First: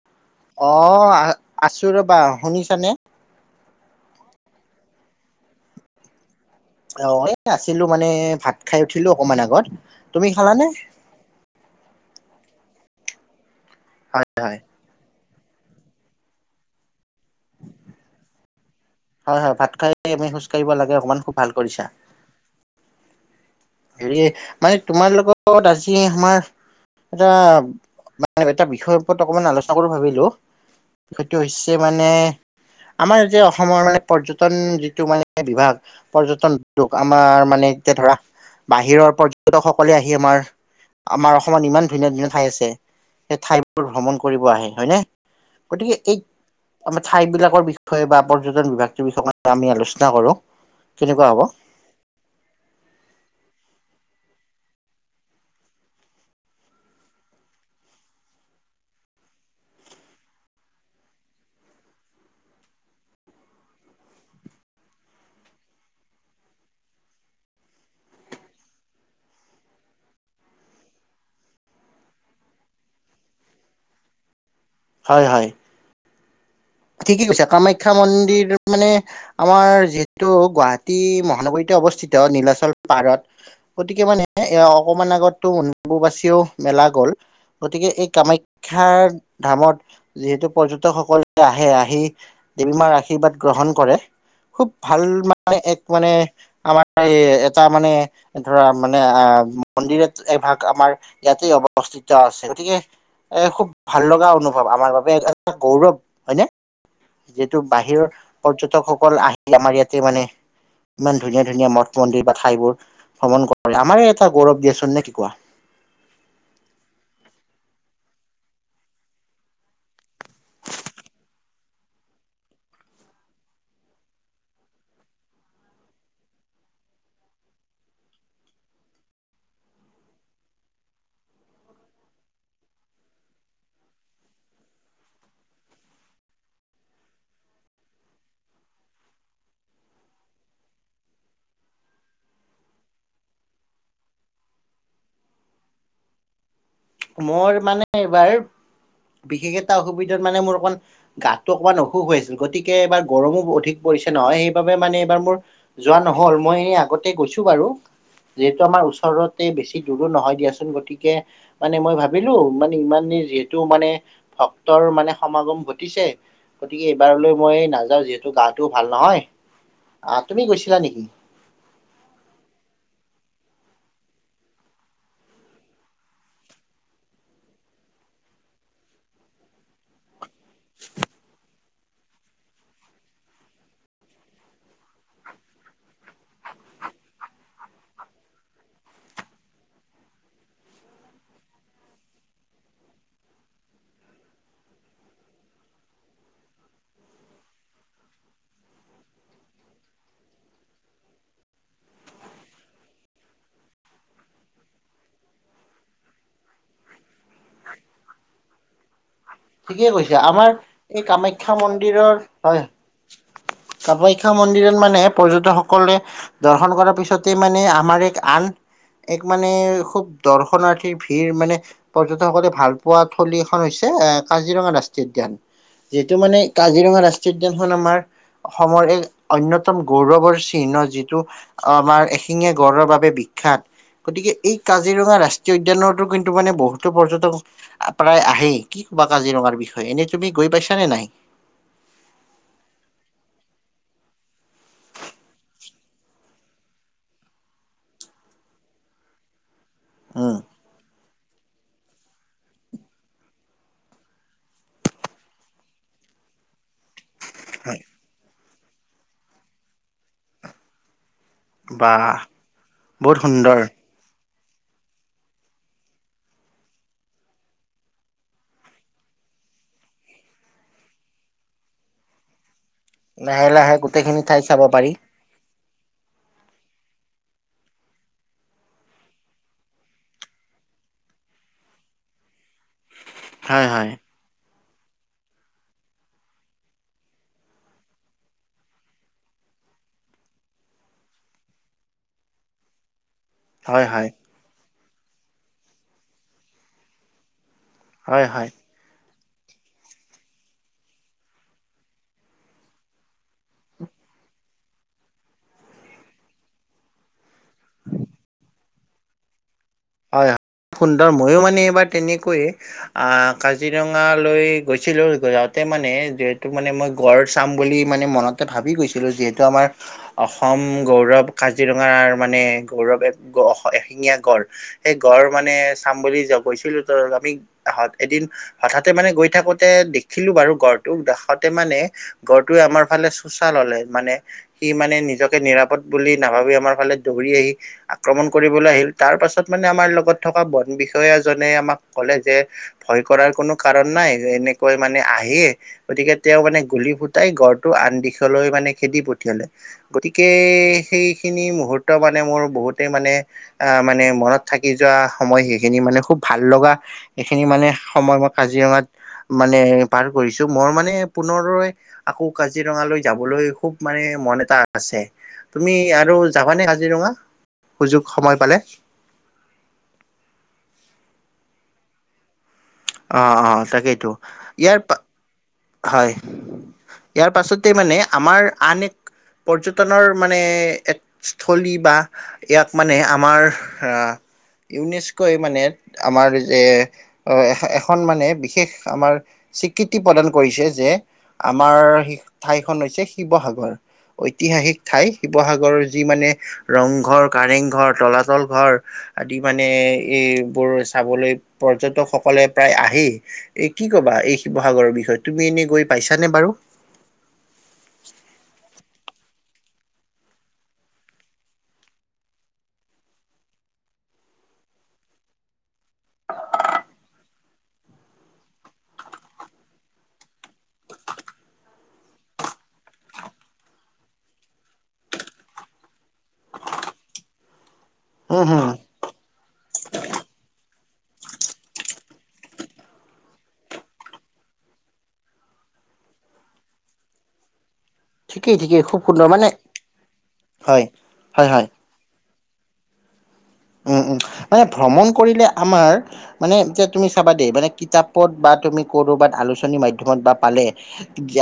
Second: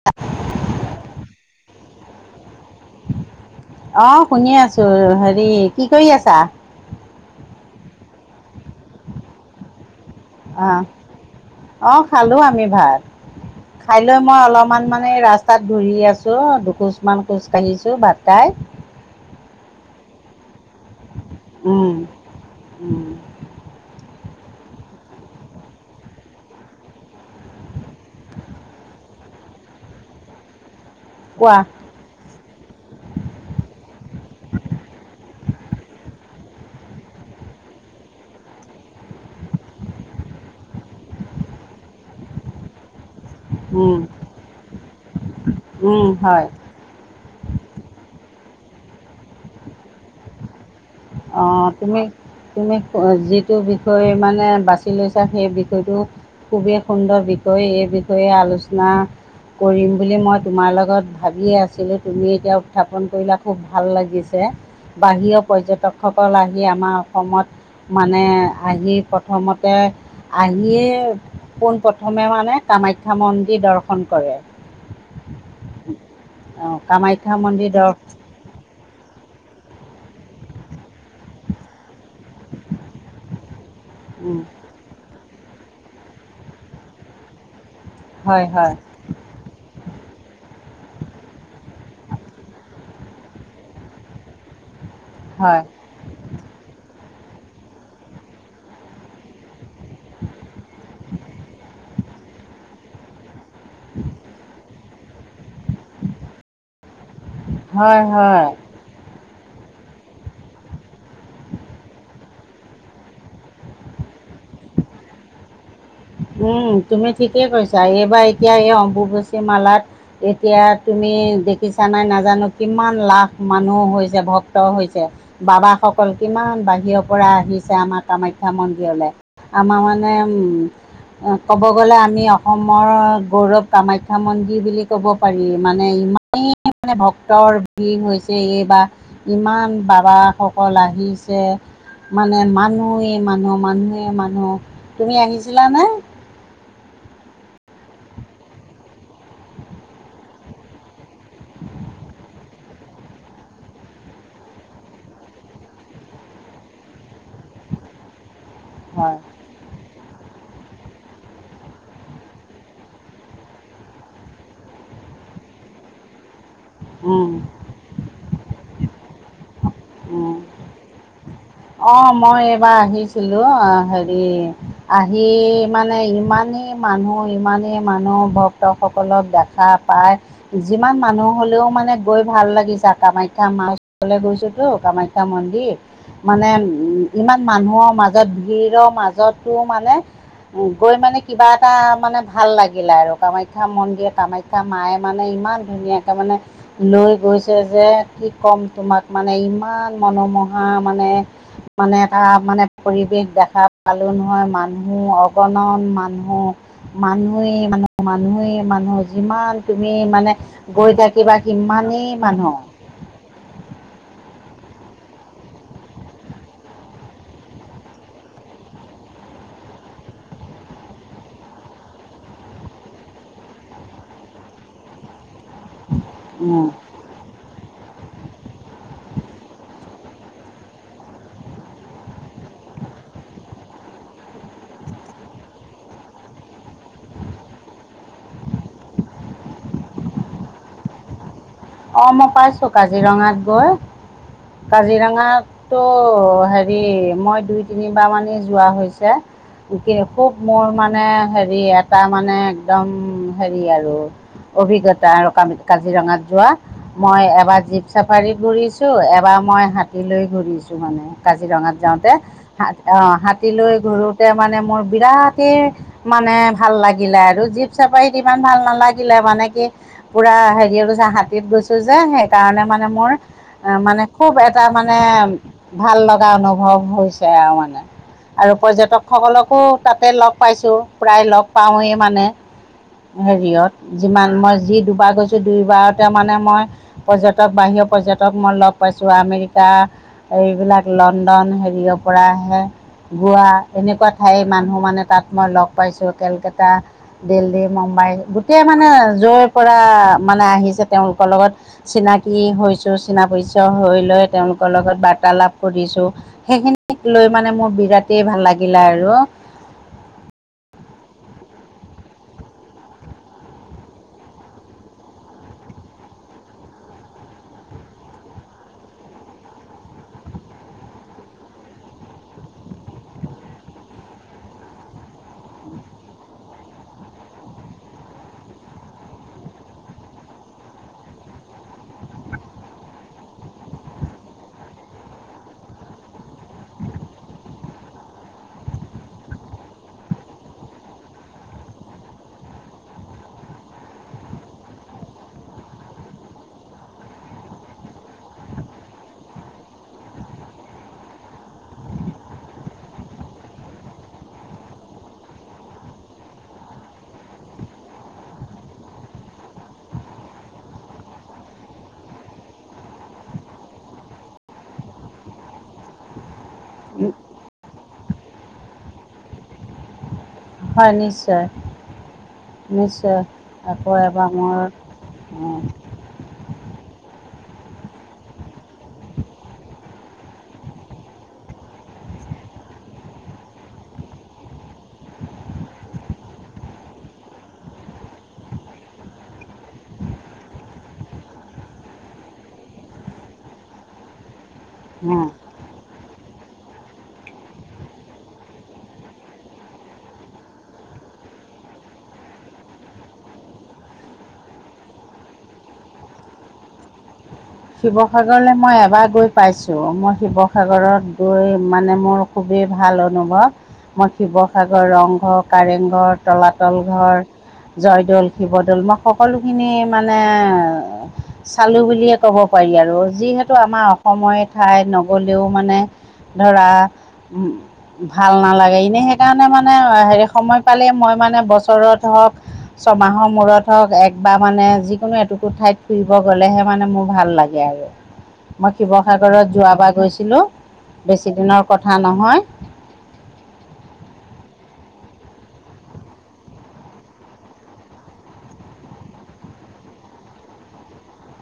[unintelligible] অ', আছো ৰ'বা, শুনিছানে? অ', শুনিয়ে আছোঁ‌, হেৰি, কি কৰি আছা? অ', এ, আছিলোঁ‌ মানে ভাত খাই উঠিলোঁ‌ অকমান আগত। তুমি খালানে? আহ, অ', খালোঁ‌ আমি ভাত। খাই লৈ হয়, মই হয়, অলপমান মানে ৰাস্তাত ঘূৰি আছোঁ‌, দুখোজ মান খোজ কাঢ়িছো ভাত খাই। হয়-হয় ভাত খাই উঠি আমি খোজ কাঢ়িব লাগে অকমান, খুব ভাল কৰিছা। উম, উম। হেৰি, মানে তোমাৰ লগত আজি আমাৰ এটা, মানে এটা বিষয়ৰ ওপৰত অকমান আলোচনা কৰো ভাবিলোঁ‌, বিষয়টো কোৱা হৈছে মানে, আমাৰ যে অসমৰ মানে পৰ্যটন যিটো মানে বিভাগ পৰ্যটন উদ্যোগ, আমাৰ মানে এতিয়া ধৰা বাহিৰৰ পৰ্যটক সকলে আহি আমাৰ আমাৰ অসমত ইমান ধুনীয়া-ধুনীয়া ঠাই আছে, সেই ঠাইবোৰ উম, ভ্ৰমণ কৰিব আহে, হয়নে? গতিকে উম, এই হয়। আমাৰ ঠাই বিলাকৰ বিষয়ে বা পৰ্যটন বিভাগটোৰ বিষয়ে [unintelligible] আমি আলোচনা কৰো। কেনেকুৱা হ'ব অ'। তুমি, তুমি যিটো বিষয় মানে বাছি লৈছা সেই বিষয়টো খুবেই সুন্দৰ বিষয়, এই বিষয়ে আলোচনা কৰিম বুলি মই তোমাৰ লগত ভাবিয়ে আছিলোঁ, তুমি এতিয়া উত্থাপন কৰিলা খুব ভাল লাগিছে। বাহিৰৰ পৰ্যটকসকল আহি আমাৰ অসমত মানে আহি প্ৰথমতে, আহিয়ে পোনপ্ৰথমে মানে কামাখ্যা মন্দিৰ দৰ্শন কৰে। হয়-হয়। অ'। ঠিকেই কৈছা, কামাখ্যা মন্দিৰ মানে আমাৰ যিহেতু গুৱাহাটী মহানগৰীতে অৱস্থিত, নীলাচল পাহাৰত গতিকে মানে উম, এ অকমান আগতো অম্বুবাচিও মেলা গ'ল, গতিকে এ হয় হয় কামাখ্যাৰ ধামত যিহেতু পৰ্যটকসকল আহে, আহি দেৱী মাৰ আশীৰ্বাদ গ্ৰহণ কৰে, খুব ভাল মানে হয় এক মানে আমাৰ এই এটা মানে ধৰা মানে আহ মন্দিৰত এভাগ আমাৰ ইয়াতে অৱস্থিত ত আছে, গতিকে এ খুব ভাল লগা অনুভৱ আমাৰ বাবে, এটা গৌৰৱ হয়নে? যিহেতু হয় বাহিৰৰ হয় পৰ্যটকসকল আহি আমাৰ ইয়াতে মানে ইমান ধুনীয় ধুনীয়া মঠ মন্দিৰ বা ঠাইবোৰ ভ্ৰমণ কৰে, আমাৰ এটা গৌৰৱ দিয়াচোন নে কি কোৱা? উম, তুমি ঠিকেই কৈছা, এইবাৰ এতিয়া এই অম্বুবাচী মালাত এতিয়া তুমি দেখিছা নাই নাজানো কিমান লাখ মানুহ হৈছে, ভক্ত হৈছে। বাবা সকল কিমান বাহিৰৰ পৰা আহিছে আমাৰ কামাখ্যা মন্দিৰলে। আমাৰ মানে উম ক'ব গ'লে আমি অসমৰ গৌৰৱ কামাখ্যা মন্দিৰ বুলি ক'ব পাৰি। মানে ইমান মানে ভক্তৰ ভিৰ হৈছে, এই বা ইমান বাবাসকল আহিছে। মানে মানুহে মানুহ, মানুহে মানুহ, তুমি আহিছিলানে? মোৰ মানে এইবাৰ বিশেষ এটা অসুবিধাত মানে মোৰ অকণ গাটো অকণমান অসুখ হৈ আছিল, গতিকে এইবাৰ গৰমো অধিক পৰিছে নহয় সেইবাবে মানে এইবাৰ মোৰ যোৱা নহল, মই এ আগতে গৈছো বাৰু। যিহেতু আমাৰ হয় ওচৰতে, বেছি দূৰো নহয় দিয়াচোন। গতিকে মানে মই ভাবিলো মানে ইমানেই যিহেতু মানে ভক্তৰ মানে সমাগম ঘটিছে। গতিকে এইবাৰলৈ অঁ মই নাযাওঁ, যিহেতু গাটোও ভাল নহয়, আহ অঁ তুমি গৈছিলা নেকি? অ', মই এইবাৰ আহিছিলো অ' হেৰি আহি মানে ইমানেই মানুহ ইমানেই মানুহ ভক্তসকলক দেখা পায়, যিমান হ'লেওঁ মানে গৈ ভাল লাগি যায়, কামাখ্যা মাৰ ওছৰলৈ গৈছোতো কামাখ্যা মন্দিৰ। মানে ইমান মানুহৰ মাজত ভিৰৰ মাজতো মানে উ, গৈ মানে কিবা এটা মানে ভাল লাগিলে আৰু, কামাখ্যা মন্দিৰ কামাখ্যা মায়ে মানে ইমান ধুনীয়াকৈ মানে লৈ গৈছে যে, কি ক'ম তোমাক মানে ইমান মনোমোহা মানে। মানে এটা মানে পৰিৱেশ দেখা পালো নহয়, মানুহ অগণন মানুহ। মানুহেই মানে মানুহেই মানুহ। যিমান ঠিকেই তুমি কৈছা মানে আমাৰ গৈ এই থাকিবা কামাখ্যা সিমানেই মন্দিৰৰ মানুহ। হয় কামাখ্যা মন্দিৰত মানে পৰ্যটকসকলে দৰ্শন কৰাৰ পিছতে মানে আমাৰ এক আন এক মানে খুব দৰ্শনাৰ্থীৰ ভিৰ মানে পৰ্যটকসকলে ভাল পোৱা থলী এখন হৈছে কাজিৰঙা ৰাষ্ট্ৰীয় উদ্যান। যিহেতু মানে কাজিৰঙা ৰাষ্ট্ৰীয় উদ্যানখন আমাৰ অসমৰ এক অন্যতম গৌৰৱৰ চিহ্ন, যিটো আমাৰ এশিঙীয়া গড়ৰ বাবে বিখ্যাত। গতিকে এই কাজিৰঙা ৰাষ্ট্ৰীয় উদ্যানতো কিন্তু মানে বহুতো পৰ্যটক প্ৰায় আহেই, কি ক'বা কাজিৰঙাৰ বিষয়ে, এনেই তুমি গৈ পাইছা নে নাই? অ', মই পাইছো কাজিৰঙাত গৈ। কাজিৰঙাত ত' হেৰি মই দুই তিনিবাৰ মানে যোৱা হৈছে। খুব উম মোৰ মানে হেৰি এটা মানে একদম হেৰি আৰু। অভিজ্ঞতা আৰু ক-কাজিৰঙাত যোৱা। মই এবাৰ জীপ চাফাৰীত ঘূৰিছোঁ, এবাৰ মই হাতীলৈ ঘূৰিছোঁ মানে কাজিৰঙাত বা যাওঁতে। হাত অঁ, বহুত সুন্দৰ হাতীলৈ ঘূৰোঁতে মানে মোৰ বিৰাটেই মানে ভাল লাগিলে আৰু, জীপ চাপাৰীত ইমান ভাল নালাগিলে মানে কি পুৰা [unintelligible] হাতীত গৈছোঁ যে, সেইকাৰণে মানে মোৰ লাহে লাহে মানে গোটেইখিনি খুব ঠাই চাব এটা পাৰি মানে ভাল লগা অনুভৱ হৈছে আৰু মানে। আৰু পৰ্যটক সকলকো তাতে লগ পাইছো, প্ৰায় লগ পাওঁৱেই মানে। হয় হেৰিয়ত, হয় যিমান মই যি দুবাৰ গৈছো, দুইবাৰত তে মানে মই পৰ্যটক, বাহিৰৰ পৰ্যটক মই লগ পাইছোঁ, আমেৰিকা আৰু এইবিলাক লণ্ডন, হেৰিয়ৰ পৰা আহে গোৱা, হয় এনেকুৱা হয় ঠাইৰ মানুহ মানে তাত মই লগ পাইছোঁ। কেলকেতা দিল্লী, মুম্বাই হয় হয় গোটেই মানে য'ৰ পৰা মানে আহিছে, তেওঁলোকৰ লগত চিনাকি হৈছোঁ, চিনা-পৰিচয় হৈ লৈ তেওঁলোকৰ লগত বাৰ্তালাপ কৰিছোঁ। সেইখিনিক লৈ মানে মোৰ বিৰাটেই ভাল লাগিলে আৰু। হয়, হয়, সুন্দৰ। ময়ো মানে এইবাৰ তেনেকৈয়ে আহ, কাজিৰঙা লৈ গৈছিলোঁ, যাওঁতে মানে যিহেতু মানে মই গঁড় চাম বুলি মানে মনতে ভাবি গৈছিলো, যিহেতু আমাৰ অসম গৌৰৱ কাজিৰঙাৰ মানে গৌৰৱ এ এশিঙীয়া গঁড়। সেই গঁড় মানে চাম বুলি য গৈছিলো, [unintelligible] আমি আহত এদিন হঠাতে মানে গৈ থাকোতে দেখিলো বাৰু গঁড়টোক, দেখতে মানে গঁড়টোৱে আমাৰ ফালে চুচাল ল'লে, মানে সি মানে নিজকে নিৰাপদ বুলি নাভাবি, আমাৰ ফালে দৌৰি আহি আক্ৰমণ কৰিবলৈ আহিল। তাৰ পাছত, মানে আমাৰ লগত থকা বন বিষয়াজনে আমাক ক'লে যে ভয় কৰাৰ কোনো কাৰণ নাই, এনেকৈ মানে আহেই। গতিকে, তেওঁ মানে গুলি ফুটাই, গড়টো আন দিশলৈ মানে খেদি পঠিয়ালে। গতিকে, সেইখিনি মুহূৰ্ত মানে মোৰ বহুতেই মানে আহ, মানে মনত থাকি যোৱা সময়, সেইখিনি মানে খুব ভাল লগা, এইখিনি মানে সময় মই কাজিৰঙাত মানে পাৰ কৰিছো, মই মানে পুনৰ দৰে আকৌ কাজিৰঙালৈ যাবলৈ খুব মানে মন এটা আছে। তুমি আৰু যাবানে কাজিৰঙা, সুযোগ সময় পালে? হয়, নিশ্চয়। নিশ্চয়, অ অ আকৌ তাকেইতো এবাৰ মোৰ ইয়াৰ হয়, ইয়াৰ পাছতে মানে আমাৰ আন এক পৰ্যটনৰ মানে স্থলী বা ইয়াক মানে আমাৰ ইউনেস্কই মানে, আমাৰ যে অ, এ এখন মানে বিশেষ আমাৰ স্বীকৃতি প্ৰদান কৰিছে যে, আমাৰ ঠাইখন হৈছে শিৱসাগৰ, ঐতিহাসিক ঠাই শিৱসাগৰৰ যি মানে ৰংঘৰ, কাৰেংঘৰ, তলাতল ঘৰ আদি মানে এইবোৰ চাবলৈ পৰ্যটক সকলে প্ৰায় আহেই। এ, কি ক'বা এই শিৱসাগৰৰ বিষয়ে? তুমি এনেই গৈ পাইছানে বাৰু! শিৱসাগৰলৈ মই এবাৰ গৈ পাইছোঁ। মই শিৱসাগৰত গৈ মানে মোৰ খুবেই ভাল অনুভৱ। মই শিৱসাগৰ ৰংঘৰ, কাৰেং ঘৰ, তলাতল ঘৰ জয়দৌল, শিৱদৌল মই সকলোখিনি মানে চালো বুলিয়ে ক'ব পাৰি আৰু যিহেতু আমাৰ অসমৰে ঠাই নগ'লেও মানে ধৰা উম, ভাল উম হম নালাগে এনে সে সেইকাৰণে মানে হেৰি সময় পালেই মই মানে বছৰত হওক ছমাহৰ মূৰত হওক একবাৰ মানে যিকোনো এটুকু ঠাইত ফুৰিব গ'লেহে মানে মোৰ ভাল লাগে আৰু ঠিকেই মই ঠিকেই খুব সুন্দৰ শিৱসাগৰত মানে যোৱাবাৰ গৈছিলো হয় বেছি হয় হয় দিনৰ কথা কথা নহয়? উম, উম মানে ভ্ৰমণ কৰিলে আমাৰ মানে যে তুমি চাবা দেই মানে কিতাপত বা তুমি কৰোবাত আলোচনী মাধ্যমত বা পালে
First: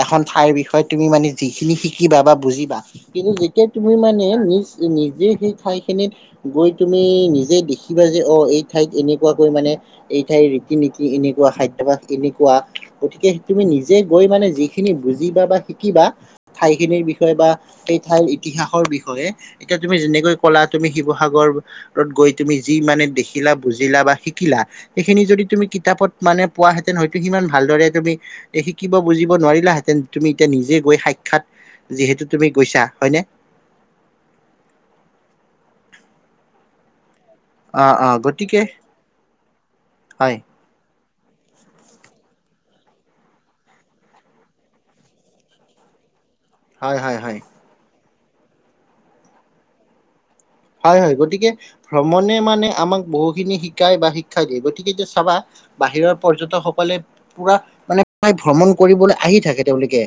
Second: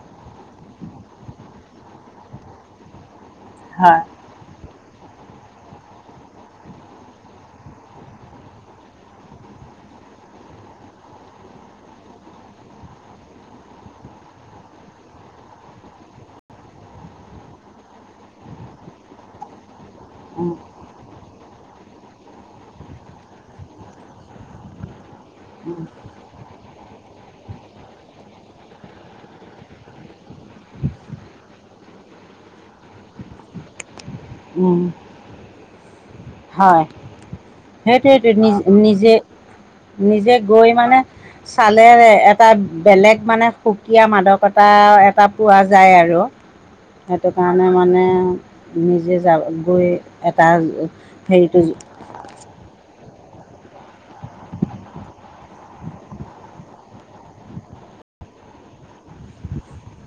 এখন ঠাইৰ বিষয়ে তুমি মানে যিখিনি শিকিবা বা বুজিবা কিন্তু তুমি হয় মানে নিজে, নিজে সেই ঠাই খিনিত গৈ তুমি নিজে দেখিবা যে অ' এই ঠাইত এনেকুৱাকৈ মানে এই ঠাইৰ ৰীতি নীতি এনেকুৱা খাদ্যভাস এনেকুৱা গতিকে তুমি নিজে গৈ মানে যি সেইখিনি বুজিবা বা শিকিবা ঠাই খিনিৰ বিষয়ে বা সেই ঠাইৰ ইতিহাসৰ বিষয়ে। এতিয়া তুমি যেনেকৈ উম, কলা তুমি শিৱসাগৰ গৈ তুমি যি মানে দেখিলা বুজিলা বা শিকিলা সেইখিনি যদি তুমি উম, কিতাপত মানে পোৱাহেঁতেন হয়তো সিমান ভালদৰে তুমি এ শিকিব বুজিব নোৱাৰিলা হেঁতেন তুমি এতিয়া নিজে গৈ সাক্ষাৎ যিহেতু তুমি গৈছা হয়নে? উম, হয় অ অ সেইটোৱ, সেইটো নিজ, গতিকে নিজে, নিজে হয় গৈ মানে চালে এটা বেলেগ মানে সুকীয়া মাদকতা এটা পোৱা যায় আৰু। হয় হয় সেইটো হয় কাৰণে মানে নিজে যায় গৈ এটা হয়, হয় গতিকে হেৰিটো ভ্ৰমণে মানে আমাক বহুখিনি শিকায় বা শিক্ষা দিয়ে গতিকে যে চাবা। বাহিৰৰ পৰ্যটকসকলে পুৰা মানে প্ৰায় ভ্ৰমণ কৰিবলৈ আহি থাকে তেওঁলোকে।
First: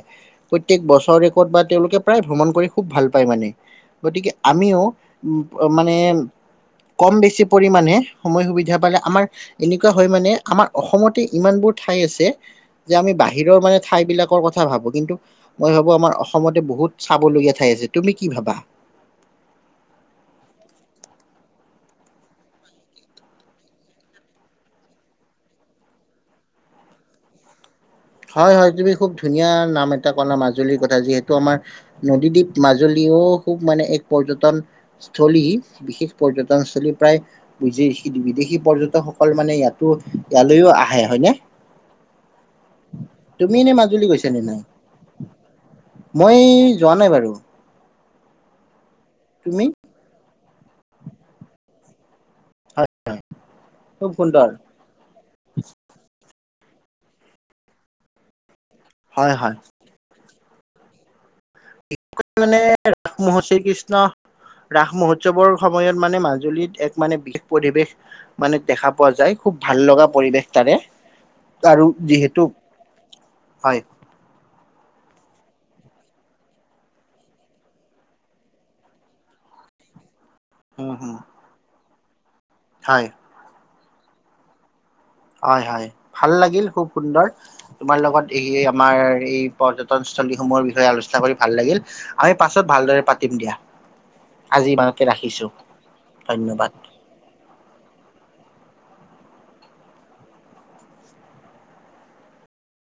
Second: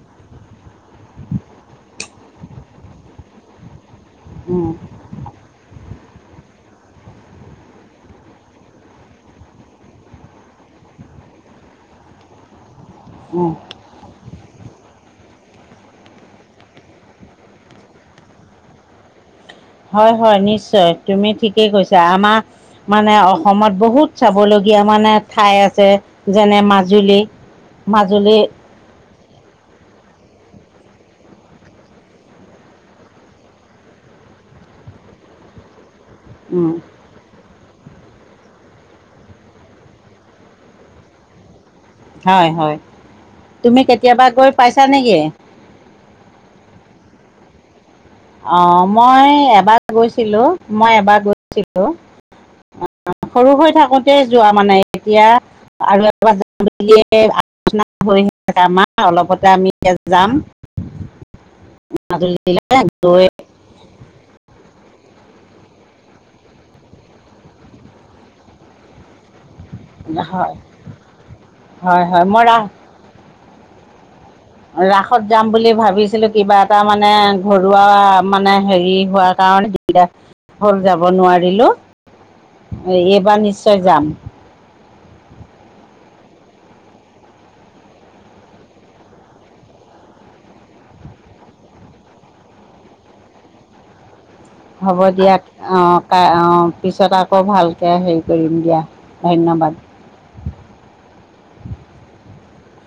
প্ৰতয়েক বছৰ ৰেকৰ্ড বা তেওঁলোকে প্ৰায় ভ্ৰমণ কৰি খুব ভাল পায় মানে গতিকে উম, আমিও মানে কম বেছি পৰিমাণে সময় সুবিধা পালে আমাৰ এনেকুৱা হয় মানে আমাৰ অসমতে ইমান বোৰ ঠাই আছে যে আমি উম বাহিৰৰ মানে ঠাই বিলাকৰ কথা ভাবো কিন্তু মই ভাবো আমাৰ অসমতে বহুত চাবলগীয়া ঠাই আছে। তুমি কি ভাবা? হয়, হয় নিশ্চয় তুমি ঠিকেই কৈছা আমাৰ মানে অসমত বহুত চাবলগীয়া মানে ঠাই আছে। যেনে মাজুলী। মাজুলী হয়, হয় তুমি খুব ধুনীয়া নাম এটা কলা মাজুলীৰ কথা যিহেতু আমাৰ নদীদ্বীপ মাজুলীও খুব মানে এক পৰ্যটন স্থলী বিশেষ উম পৰ্যটনস্থলী প্ৰায় বিদেশী পৰ্যটকসকল মানে ইয়াতো ইয়ালৈও আহে হয়নে? হয়, হয় এনে তুমি মাজুলী কেতিয়াবা গৈছা নে গৈ নাই? পাইছা নেকি? মই যোৱা নাই বাৰু। অ' মই তুমি? এবাৰ গৈছিলো মই এবাৰ গৈছিলো হয় সৰু অ' হৈ থাকো [unintelligible] খুব সৰু হৈ থাকোঁতেই সুন্দৰ। যোৱা মানে এতিয়া আৰু [unintelligible] হৈ থাকে আমাৰ হয় অলপতে হয় আমি এতিয়া যাম। [unintelligible] [unintelligible] শ্ৰীকৃষ্ণৰ। ৰাস মহোৎসৱৰ সময়ত মানে মাজুলীত এক মানে বিশেষ পৰিৱেশ মানে দেখা পোৱা যায়। খুব ভাল লগা পৰিৱেশ হয় তাৰে আৰু হয় হয় মই যিহেতু ৰাস হয়। [inaudible] ৰাসত যাম বুলি ভাবিছিলো কিবা এটা মানে ঘৰুৱা মানে হেৰি হোৱাৰ কাৰণে গা বেয়া হ'ল উম যাব হম নোৱাৰিলো হয় এইবাৰ নিশ্চয় যাম। হয়, হয়, ভাল লাগিল খুব সুন্দৰ। তোমাৰ লগত এই আমাৰ এই পৰ্যটনস্থলীসমূহৰ বিষয়ে আলোচনা কৰি ভাল লাগিল। আমি পাছত ভাল দৰে পাতিম দিয়া। আজি হ'ব ইমানতে দিয়া ৰাখিছো অ', ধন্যবাদ অ' পিছত আকৌ ভালকৈ হেৰি কৰিম দিয়া ধন্যবাদ।